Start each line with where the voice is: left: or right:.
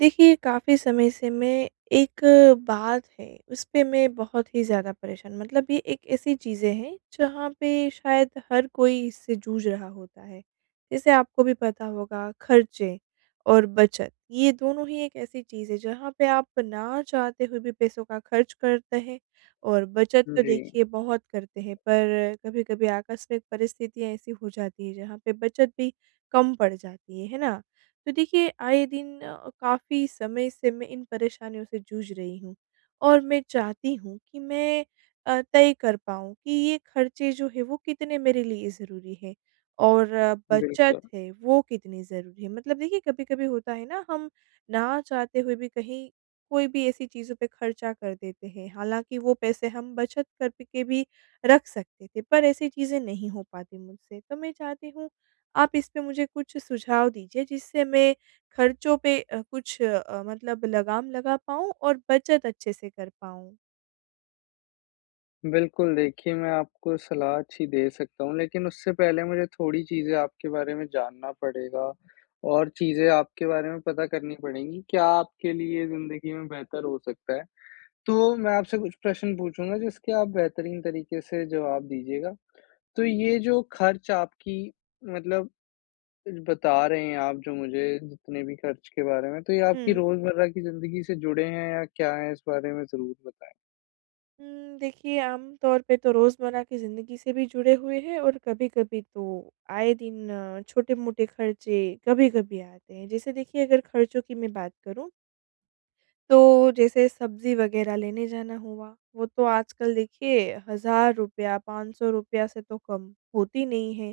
right: देखिए, काफ़ी समय से मैं एक बात है उसपे मैं बहुत ही ज़्यादा परेशान मतलब ये एक ऐसी चीज़ें हैं जहाँ पे शायद हर कोई इससे जूझ रहा होता है। जैसे आपको भी पता होगा खर्चे और बचत, ये दोनों ही एक ऐसी चीज़ है जहाँ पे आप ना चाहते हुए भी पैसों का खर्च करते हैं और बचत
left: उम,
right: तो
left: जी।
right: देखिए बहुत करते हैं, पर कभी-कभी आकस्मिक परिस्थितियाँ ऐसी हो जाती है जहाँ पे बचत भी कम पड़ जाती है। है ना? तो देखिए आए दिन अ, काफ़ी समय से मैं इन परेशानियों से जूझ रही हूँ। और मैं चाहती हूँ कि मैं अ, तय कर पाऊँ कि ये खर्चे जो हैं वो कितने मेरे लिए ज़रूरी हैं? और बचत
left: बिल्कुल।
right: है वो कितनी ज़रूरी है? मतलब देखिए कभी-कभी होता है ना हम ना चाहते हुए भी कहीं कोई भी ऐसी चीज़ों पे खर्चा कर देते हैं, हालाँकि वो पैसे हम बचत करके भी रख सकते थे पर ऐसी चीज़ें नहीं हो पाती मुझसे तो मैं चाहती हूँ आप इस पे मुझे कुछ सुझाव दीजिए जिससे मैं खर्चों पे अ, कुछ अ, मतलब लगाम लगा पाऊँ और बचत अच्छे से कर पाऊँ।
left: बिल्कुल, देखिए मैं आपको सलाह अच्छी दे सकता हूँ लेकिन उससे पहले मुझे थोड़ी चीज़ें आपके बारे में जानना पड़ेगा और चीज़ें आपके बारे में पता करनी पड़ेंगी, क्या आपके लिए ज़िंदगी में बेहतर हो सकता है? तो मैं आपसे कुछ प्रश्न पूछूँगा जिसके आप बेहतरीन तरीके से जवाब दीजिएगा। तो ये जो खर्च आपकी मतलब बता रहे हैं आप जो मुझे जितने भी खर्च के बारे में तो ये आपकी
right: हुँ।
left: रोज़मर्रा की जिंदगी से जुड़े हैं या क्या हैं इस बारे में ज़रूर बताएँ?
right: उम, देखिए आम तौर पे तो रोज़मर्रा की ज़िंदगी से भी जुड़े हुए हैं और कभी-कभी तो आए दिन अ, छोटे-मोटे खर्चे कभी-कभी आते हैं। जैसे देखिए अगर खर्चों की मैं बात करूँ तो जैसे सब्जी वगैरह लेने जाना हुआ वो तो आजकल देखिए ₹1000 ₹500 रुपया से तो कम होती नहीं है।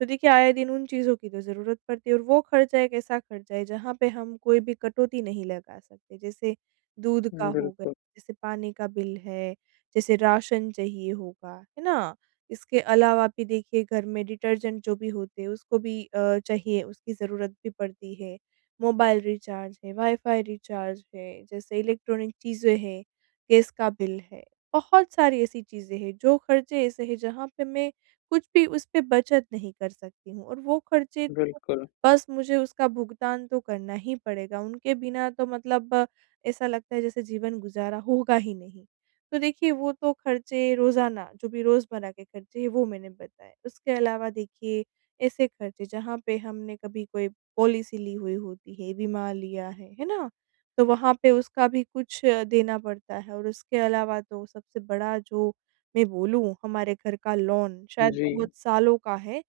right: तो देखिए आए दिन उन चीज़ों की तो जरूरत पड़ती है और वो खर्चा एक ऐसा खर्चा है जहाँ पे हम कोई भी कटौती नहीं लगा सकते। जैसे दूध का
left: उम,
right: हो गया,
left: बिल्कुल।
right: जैसे पानी का बिल है, जैसे राशन चाहिए होगा। है ना? इसके अलावा भी देखिए घर में डिटर्जेंट जो भी होते हैं उसको भी अ, चाहिए उसकी ज़रूरत भी पड़ती है, मोबाइल रिचार्ज है, वाई-फाई रिचार्ज है, जैसे इलेक्ट्रॉनिक चीज़ें हैं, गैस का बिल है, बहुत सारी ऐसी चीज़ें हैं जो खर्चे ऐसे हैं जहाँ पे मैं कुछ भी उस पे बचत नहीं कर सकती हूँ और वो खर्चे तो
left: बिल्कुल।
right: बस मुझे उसका भुगतान तो करना ही पड़ेगा, उनके बिना तो मतलब ऐसा लगता है जैसे जीवन गुज़ारा होगा ही नहीं। तो देखिए वो तो खर्चे रोज़ाना जो भी रोज़मर्रा के खर्चे हैं वो मैंने बताए। उसके अलावा देखिए ऐसे खर्चे जहाँ पे हमने कभी कोई पॉलिसी ली हुई होती है, बीमा लिया है, है ना? तो वहाँ पे उसका भी कुछ अ, देना पड़ता है और उसके अलावा तो सबसे बड़ा जो मैं बोलूँ हमारे घर का लोन शायद बहुत
left: जी।
right: सालों का है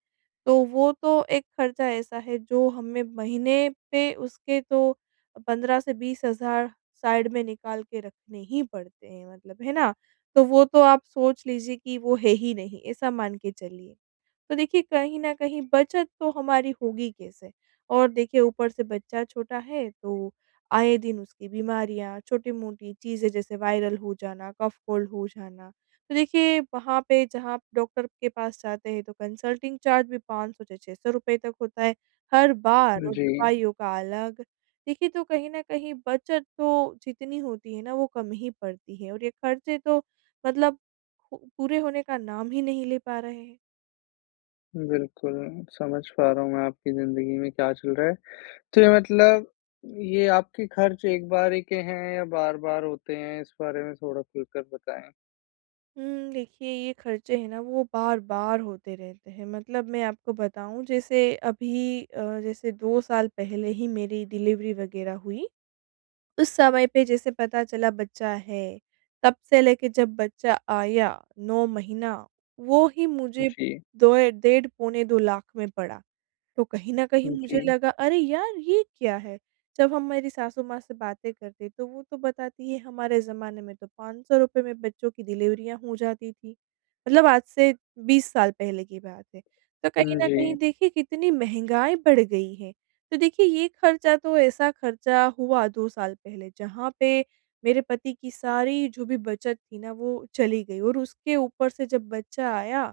right: तो वो तो एक खर्चा ऐसा है जो हमें महीने पे उसके तो 15 से 20 हज़ार साइड में निकाल के रखने ही पड़ते हैं। मतलब है ना? तो वो तो आप सोच लीजिए कि वो है ही नहीं, ऐसा मान के चलिए। तो देखिए कहीं न कहीं बचत तो हमारी होगी कैसे? और देखिए ऊपर से बच्चा छोटा है, तो आए दिन उसकी बीमारियाँ, छोटी-मोटी चीजें जैसे वायरल हो जाना, कफ-कोल्ड हो जाना। तो देखिए वहाँ पे जहाँ आप डॉक्टर के पास जाते हैं तो कंसल्टिंग चार्ज भी ₹500 से ₹600 रुपए तक होता है। हर बार और
left: जी।
right: दवाइयों का अलग देखिए तो कहीं न कहीं बचत तो जितनी होती है ना वो कम ही पड़ती है और ये खर्चे तो मतलब पू पूरे होने का नाम ही नहीं ले पा रहे हैं।
left: बिल्कुल। समझ पा रहा हूँ मैं आपकी ज़िंदगी में क्या चल रहा है। तो ये मतलब ये आपके खर्च एक बारी के हैं या बार-बार होते हैं? इस बारे में थोड़ा खुल कर बताएँ।
right: उम, देखिए, ये खर्चे हैं ना वो बार-बार होते रहते हैं मतलब मैं आपको बताऊँ जैसे अभी अ, जैसे 2 साल पहले ही मेरी डिलीवरी वगैरह हुई। उस समय पे जैसे पता चला बच्चा है, तब से लेकर जब बच्चा आया, 9 महीना वो ही मुझे
left: जी।
right: 2 या डेढ़ पौने 2 लाख में पड़ा। तो कहीं न कहीं मुझे
left: जी।
right: लगा अरे यार ये क्या है? जब हम मेरी सासु माँ से बातें करते हैं, तो वो तो बताती है हमारे जमाने में तो 500 रूपए में बच्चों की डिलीवरियाँ हो जाती थी, मतलब आज से 20 साल पहले की बात है, तो कहीं
left: उम,
right: न कहीं
left: जी।
right: देखिए कितनी महँगाई बढ़ गई है। तो देखिए, ये खर्चा तो ऐसा खर्चा हुआ 2 साल पहले जहाँ पे मेरे पति की सारी जो भी बचत थी ना, वो चली गई और उसके ऊपर से जब बच्चा आया,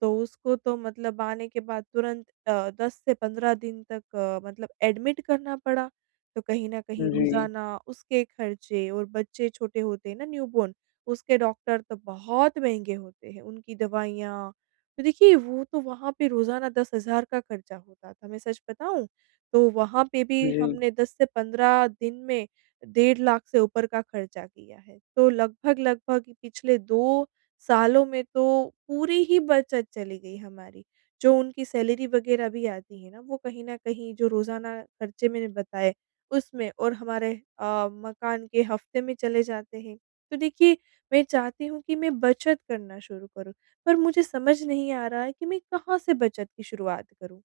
right: तो उसको तो मतलब आने के बाद तुरंत अ, 10 से 15 दिन तक अ, मतलब एडमिट करना पड़ा, तो कहीं न कहीं
left: जी।
right: रोज़ाना उसके खर्चे और बच्चे छोटे होते हैं ना न्यूबॉर्न उसके डॉक्टर तो बहुत महँगे होते हैं। उनकी दवाइयाँ, तो देखिए, वो तो वहाँ पे रोज़ाना 10,000 का खर्चा होता था मैं सच बताऊँ? तो वहाँ पे भी
left: जी।
right: हमने 10 से 15 दिन में डेढ़ लाख से ऊपर का खर्चा किया है, तो लगभग-लगभग कि पिछले 2 सालों में तो पूरी ही बचत चली गई हमारी। जो उनकी सैलरी वगैरह भी आती है ना, वो कहीं न कहीं जो रोज़ाना खर्चे मैंने बताए उसमें और हमारे अ, मकान के हफ्ते में चले जाते हैं। तो देखिए, मैं चाहती हूँ कि मैं बचत करना शुरू करूँ पर मुझे समझ नहीं आ रहा है कि मैं कहाँ से बचत की शुरुआत करूँ?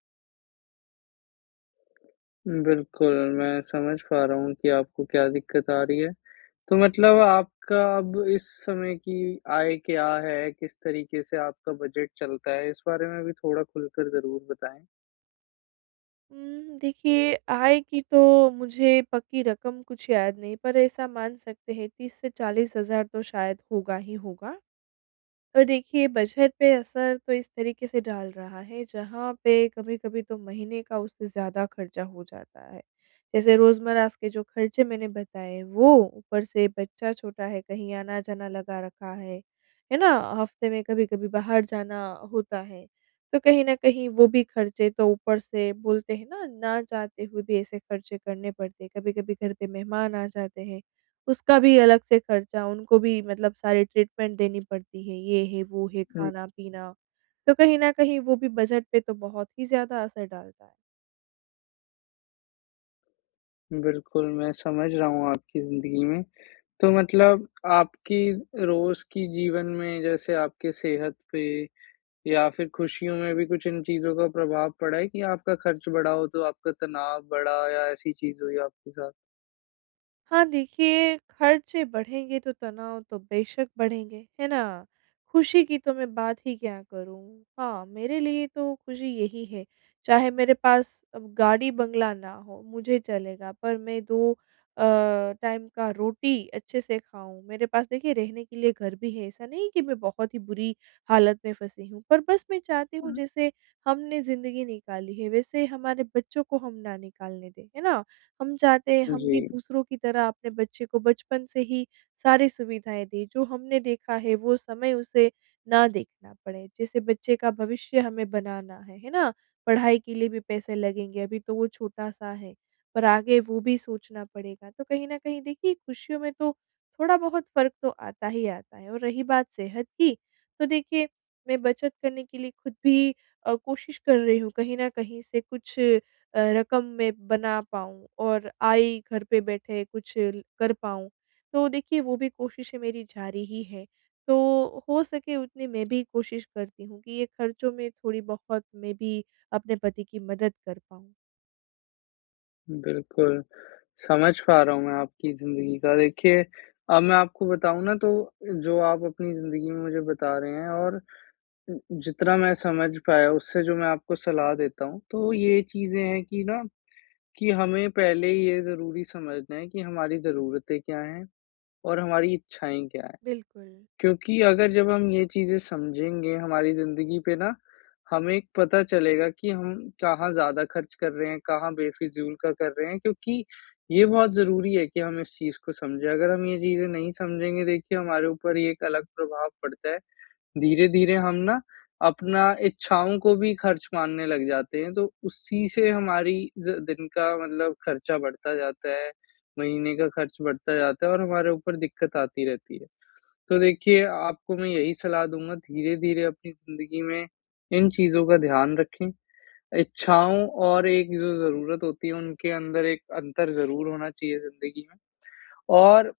left: बिल्कुल मैं समझ पा रहा हूँ कि आपको क्या दिक्कत आ रही है, तो मतलब आपका अब इस समय की आय क्या है, किस तरीके से आपका बजट चलता है? इस बारे में भी थोड़ा खुलकर ज़रूर बताएँ।
right: उम, देखिए आय की तो मुझे पक्की रकम कुछ याद नहीं पर ऐसा मान सकते हैं 30 से 40 हज़ार तो शायद होगा ही होगा। और देखिए बजट पे असर तो इस तरीके से डाल रहा है, जहाँ पे कभी-कभी तो महीने का उससे ज़्यादा खर्चा हो जाता है। जैसे रोज़मर्रा के जो खर्चे मैंने बताए वो, ऊपर से बच्चा छोटा है कहीं आना-जाना लगा रखा है, है ना? हफ़्ते में कभी-कभी बाहर जाना होता है, तो कहीं न कहीं वो भी खर्चे तो ऊपर से बोलते हैं ना, ना चाहते हुए भी ऐसे खर्चे करने पड़ते हैं। कभी-कभी घर पे मेहमान आ जाते हैं, उसका भी अलग से खर्चा उनको भी मतलब सारी ट्रीटमेंट देनी पड़ती है ये है, वो है,
left: हुँ।
right: खाना-पीना तो कहीं न कहीं वो भी बजट पे तो बहुत ही ज़्यादा असर डालता है।
left: बिल्कुल, मैं समझ रहा हूँ आपकी ज़िन्दगी में तो मतलब आपकी रोज़ की जीवन में जैसे आपके सेहत पे या फिर खुशियों में भी कुछ इन चीज़ों का प्रभाव पड़ा है कि आपका खर्च बढ़ा हो तो आपका तनाव बढ़ा या ऐसी चीज़ हुई आपके साथ?
right: हाँ देखिए, खर्चे बढ़ेंगे तो तनाव तो बेशक बढ़ेंगे, है ना? खुशी की तो मैं बात ही क्या करूँ। हाँ, मेरे लिए तो खुशी यही है चाहे मेरे पास अ, गाड़ी-बंगला ना हो मुझे चलेगा पर मैं दो अ, टाइम का रोटी अच्छे से खाऊँ। मेरे पास देखिए रहने के लिए घर भी है ऐसा नहीं है कि मैं बहुत ही बुरी हालत में फँसी हूँ, पर बस मैं चाहती हूँ
left: हुँ।
right: जैसे हमने ज़िंदगी निकाली है वैसे हमारे बच्चों को हम ना निकालने दें, है ना? हम चाहते हैं हम भी
left: जी।
right: दूसरों की तरह अपने बच्चे को बचपन से ही सारी सुविधाएँ दें जो हमने देखा है वो समय उसे ना देखना पड़े। जैसे बच्चे का भविष्य हमें बनाना है है ना? पढ़ाई के लिए भी पैसे लगेंगे अभी तो वो छोटा-सा है, पर आगे वो भी सोचना पड़ेगा। तो कहीं न कहीं देखिए खुशियों में तो थोड़ा बहुत फ़र्क तो आता ही आता है और रही बात सेहत की, तो देखिए मैं बचत करने के लिए खुद भी अ, कोशिश कर रही हूँ कहीं न कहीं से कुछ अ, रकम मैं बना पाऊँ और आय घर पे बैठे कुछ कर पाऊँ। तो देखिए वो भी कोशिशें मेरी जा रही है। तो हो सके उतनी मैं भी कोशिश करती हूँ कि ये खर्चों में थोड़ी-बहुत मैं भी अपने पति की मदद कर पाऊँ।
left: बिल्कुल, समझ पा रहा हूँ मैं आपकी ज़िंदगी का देखिए, अब मैं आपको बताऊँ ना तो जो आप अपनी ज़िंदगी में मुझे बता रहे हैं और जितना मैं समझ पाया उससे जो मैं आपको सलाह देता हूँ। तो ये चीज़ें हैं कि ना, कि हमें पहले ये ज़रूरी समझना है कि हमारी ज़रूरते क्या है, और हमारी इच्छाएँ क्या है?
right: बिल्कुल।
left: क्योंकि अगर जब हम ये चीज़ें समझेंगे, हमारी ज़िंदगी पे ना हमें पता चलेगा कि हम कहाँ ज़्यादा खर्च कर रहे हैं, कहाँ बेफिज़ूल का कर रहे हैं? क्योंकि ये बहुत ज़रूरी है कि हम इस चीज़ को समझें। अगर हम ये चीज़ें नहीं समझेंगे देखिए हमारे ऊपर ये एक अलग प्रभाव पड़ता है, धीरे-धीरे हम ना अपना इच्छाओं को भी खर्च मानने लग जाते हैं, तो उसी से हमारी ज दिन का मतलब खर्चा बढ़ता जाता है, महीने का खर्च बढ़ता जाता है और हमारे ऊपर दिक्कत आती रहती है। तो देखिए, आपको मैं यही सलाह दूँगा धीरे-धीरे अपनी ज़िंदगी में इन चीज़ों का ध्यान रखें, इच्छाओं और एक जो ज़रूरत होती है उनके अंदर एक अंतर ज़रूर होना चाहिए ज़िंदगी में। और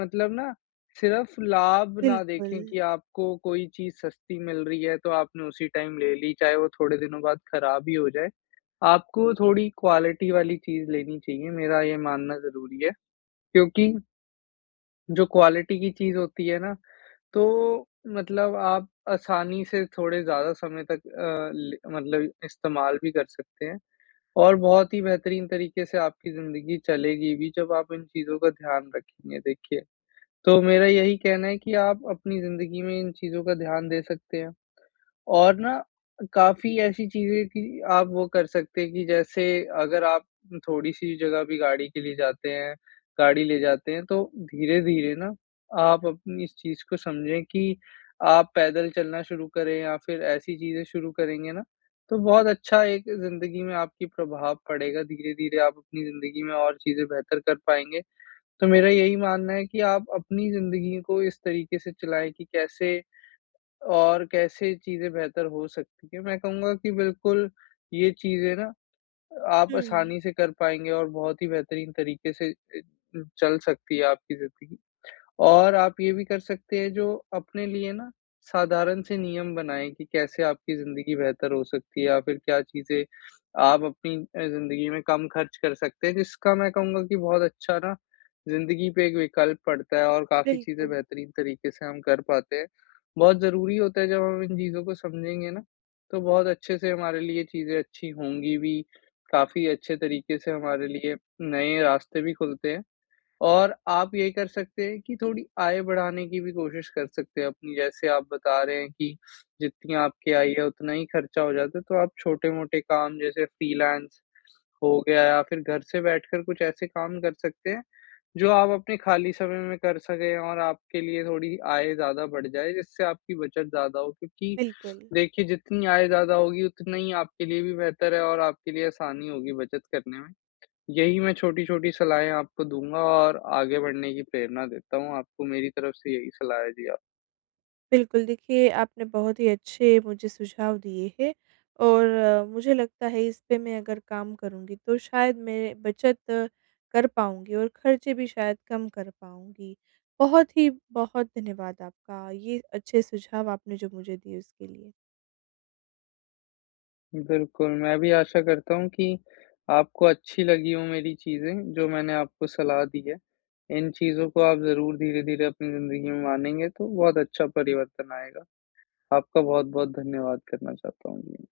left: मतलब ना सिर्फ़ लाभ ना देखें
right: बिल्कुल।
left: कि आपको कोई चीज़ सस्ती मिल रही है, तो आपने उसी टाइम ले ली, चाहे वो थोड़े दिनों बाद खराब ही हो जाए। आपको थोड़ी क्वालिटी वाली चीज़ लेनी चाहिए मेरा ये मानना ज़रूरी है, क्योंकि जो क्वालिटी की चीज़ होती है ना, तो मतलब आप आसानी से थोड़े ज़्यादा समय तक अ, ल मतलब इस्तेमाल भी कर सकते हैं। और बहुत ही बेहतरीन तरीके से आपकी ज़िंदगी चलेगी भी जब आप इन चीज़ों का ध्यान रखेंगे देखिए। तो मेरा यही कहना है कि आप अपनी ज़िंदगी में इन चीज़ों का ध्यान दे सकते हैं, और ना काफ़ी ऐसी चीज़ें थी, आप वो कर सकते हैं कि जैसे अगर आप थोड़ी-सी जगह भी गाड़ी के लिए जाते हैं गाड़ी ले जाते हैं तो धीरे-धीरे ना आप अपनी इस चीज़ को समझें कि आप पैदल चलना शुरू करें या फिर ऐसी चीज़ें शुरू करेंगे ना, तो बहुत अच्छा एक ज़िंदगी में आपकी प्रभाव पड़ेगा, धीरे-धीरे आप अपनी ज़िंदगी में और चीज़ें बेहतर कर पाएँगे। तो मेरा यही मानना है कि आप अपनी ज़िंदगी को इस तरीके से चलाएँ कि कैसे और कैसे चीज़ें बेहतर हो सकती हैं। मैं कहूँगा कि बिल्कुल ये चीज़ें ना, आप
right: हुँ।
left: आसानी से कर पाएँगे और बहुत ही बेहतरीन तरीके से ए, चल सकती है आपकी ज़िंदगी। और आप ये भी कर सकते हैं जो अपने लिए ना, साधारण से नियम बनाएँ कि कैसे आपकी ज़िंदगी बेहतर हो सकती है या फिर क्या चीज़ें आप अपनी अ, ज़िंदगी में कम खर्च कर सकते हैं, जिसका मैं कहूँगा कि बहुत अच्छा ना, ज़िंदगी पे एक विकल्प पड़ता है और काफ़ी चीज़ें
right: बिल्कुल।
left: बेहतरीन तरीके से हम कर पाते हैं। बहुत ज़रूरी होता है जब हम इन चीज़ों को समझेंगे ना, तो बहुत अच्छे से हमारे लिए ये चीज़ें अच्छी होंगी भी, काफ़ी अच्छे तरीके से हमारे लिए नए रास्ते भी खुलते हैं। और आप ये कर सकते हैं कि थोड़ी आय बढ़ाने की भी कोशिश कर सकते हैं अपनी, जैसे आप बता रहे हैं कि जितनी आपकी आय है उतना ही खर्चा हो जाता है, तो आप छोटे-मोटे काम जैसे फ्रीलांस हो गया या फिर घर से बैठकर कुछ ऐसे काम कर सकते हैं, जो आप अपने खाली समय में कर सकें और आपके लिए थोड़ी आय ज़्यादा बढ़ जाए, जिससे आपकी बचत ज़्यादा हो, क्योंकि
right: बिल्कुल।
left: देखिए जितनी आय ज़्यादा होगी उतना ही आपके लिए भी बेहतर है और आपके लिए आसानी होगी बचत करने में। यही मैं छोटी-छोटी सलाहें आपको दूँगा और आगे बढ़ने की प्रेरणा देता हूँ आपको मेरी तरफ से यही सलाह है, जी, आप
right: बिल्कुल देखिए, आपने बहुत ही अच्छे मुझे सुझाव दिए हैं, और मुझे लगता है इस पे मैं अगर काम करूँगी तो शायद मैं बचत कर पाऊँगी और खर्चे भी शायद कम कर पाऊँगी। बहुत ही बहुत धन्यवाद आपका ये अच्छे सुझाव आपने जो मुझे दिए उसके लिए।
left: बिल्कुल, मैं भी आशा करता हूँ कि आपको अच्छी लगी हो मेरी चीज़ें जो मैंने आपको सलाह दी है, इन चीज़ों को आप ज़रूर धीरे-धीरे अपनी ज़िंदगी में मानेंगे तो बहुत अच्छा परिवर्तन आएगा। आपका बहुत-बहुत धन्यवाद करना चाहता हूँ मैं।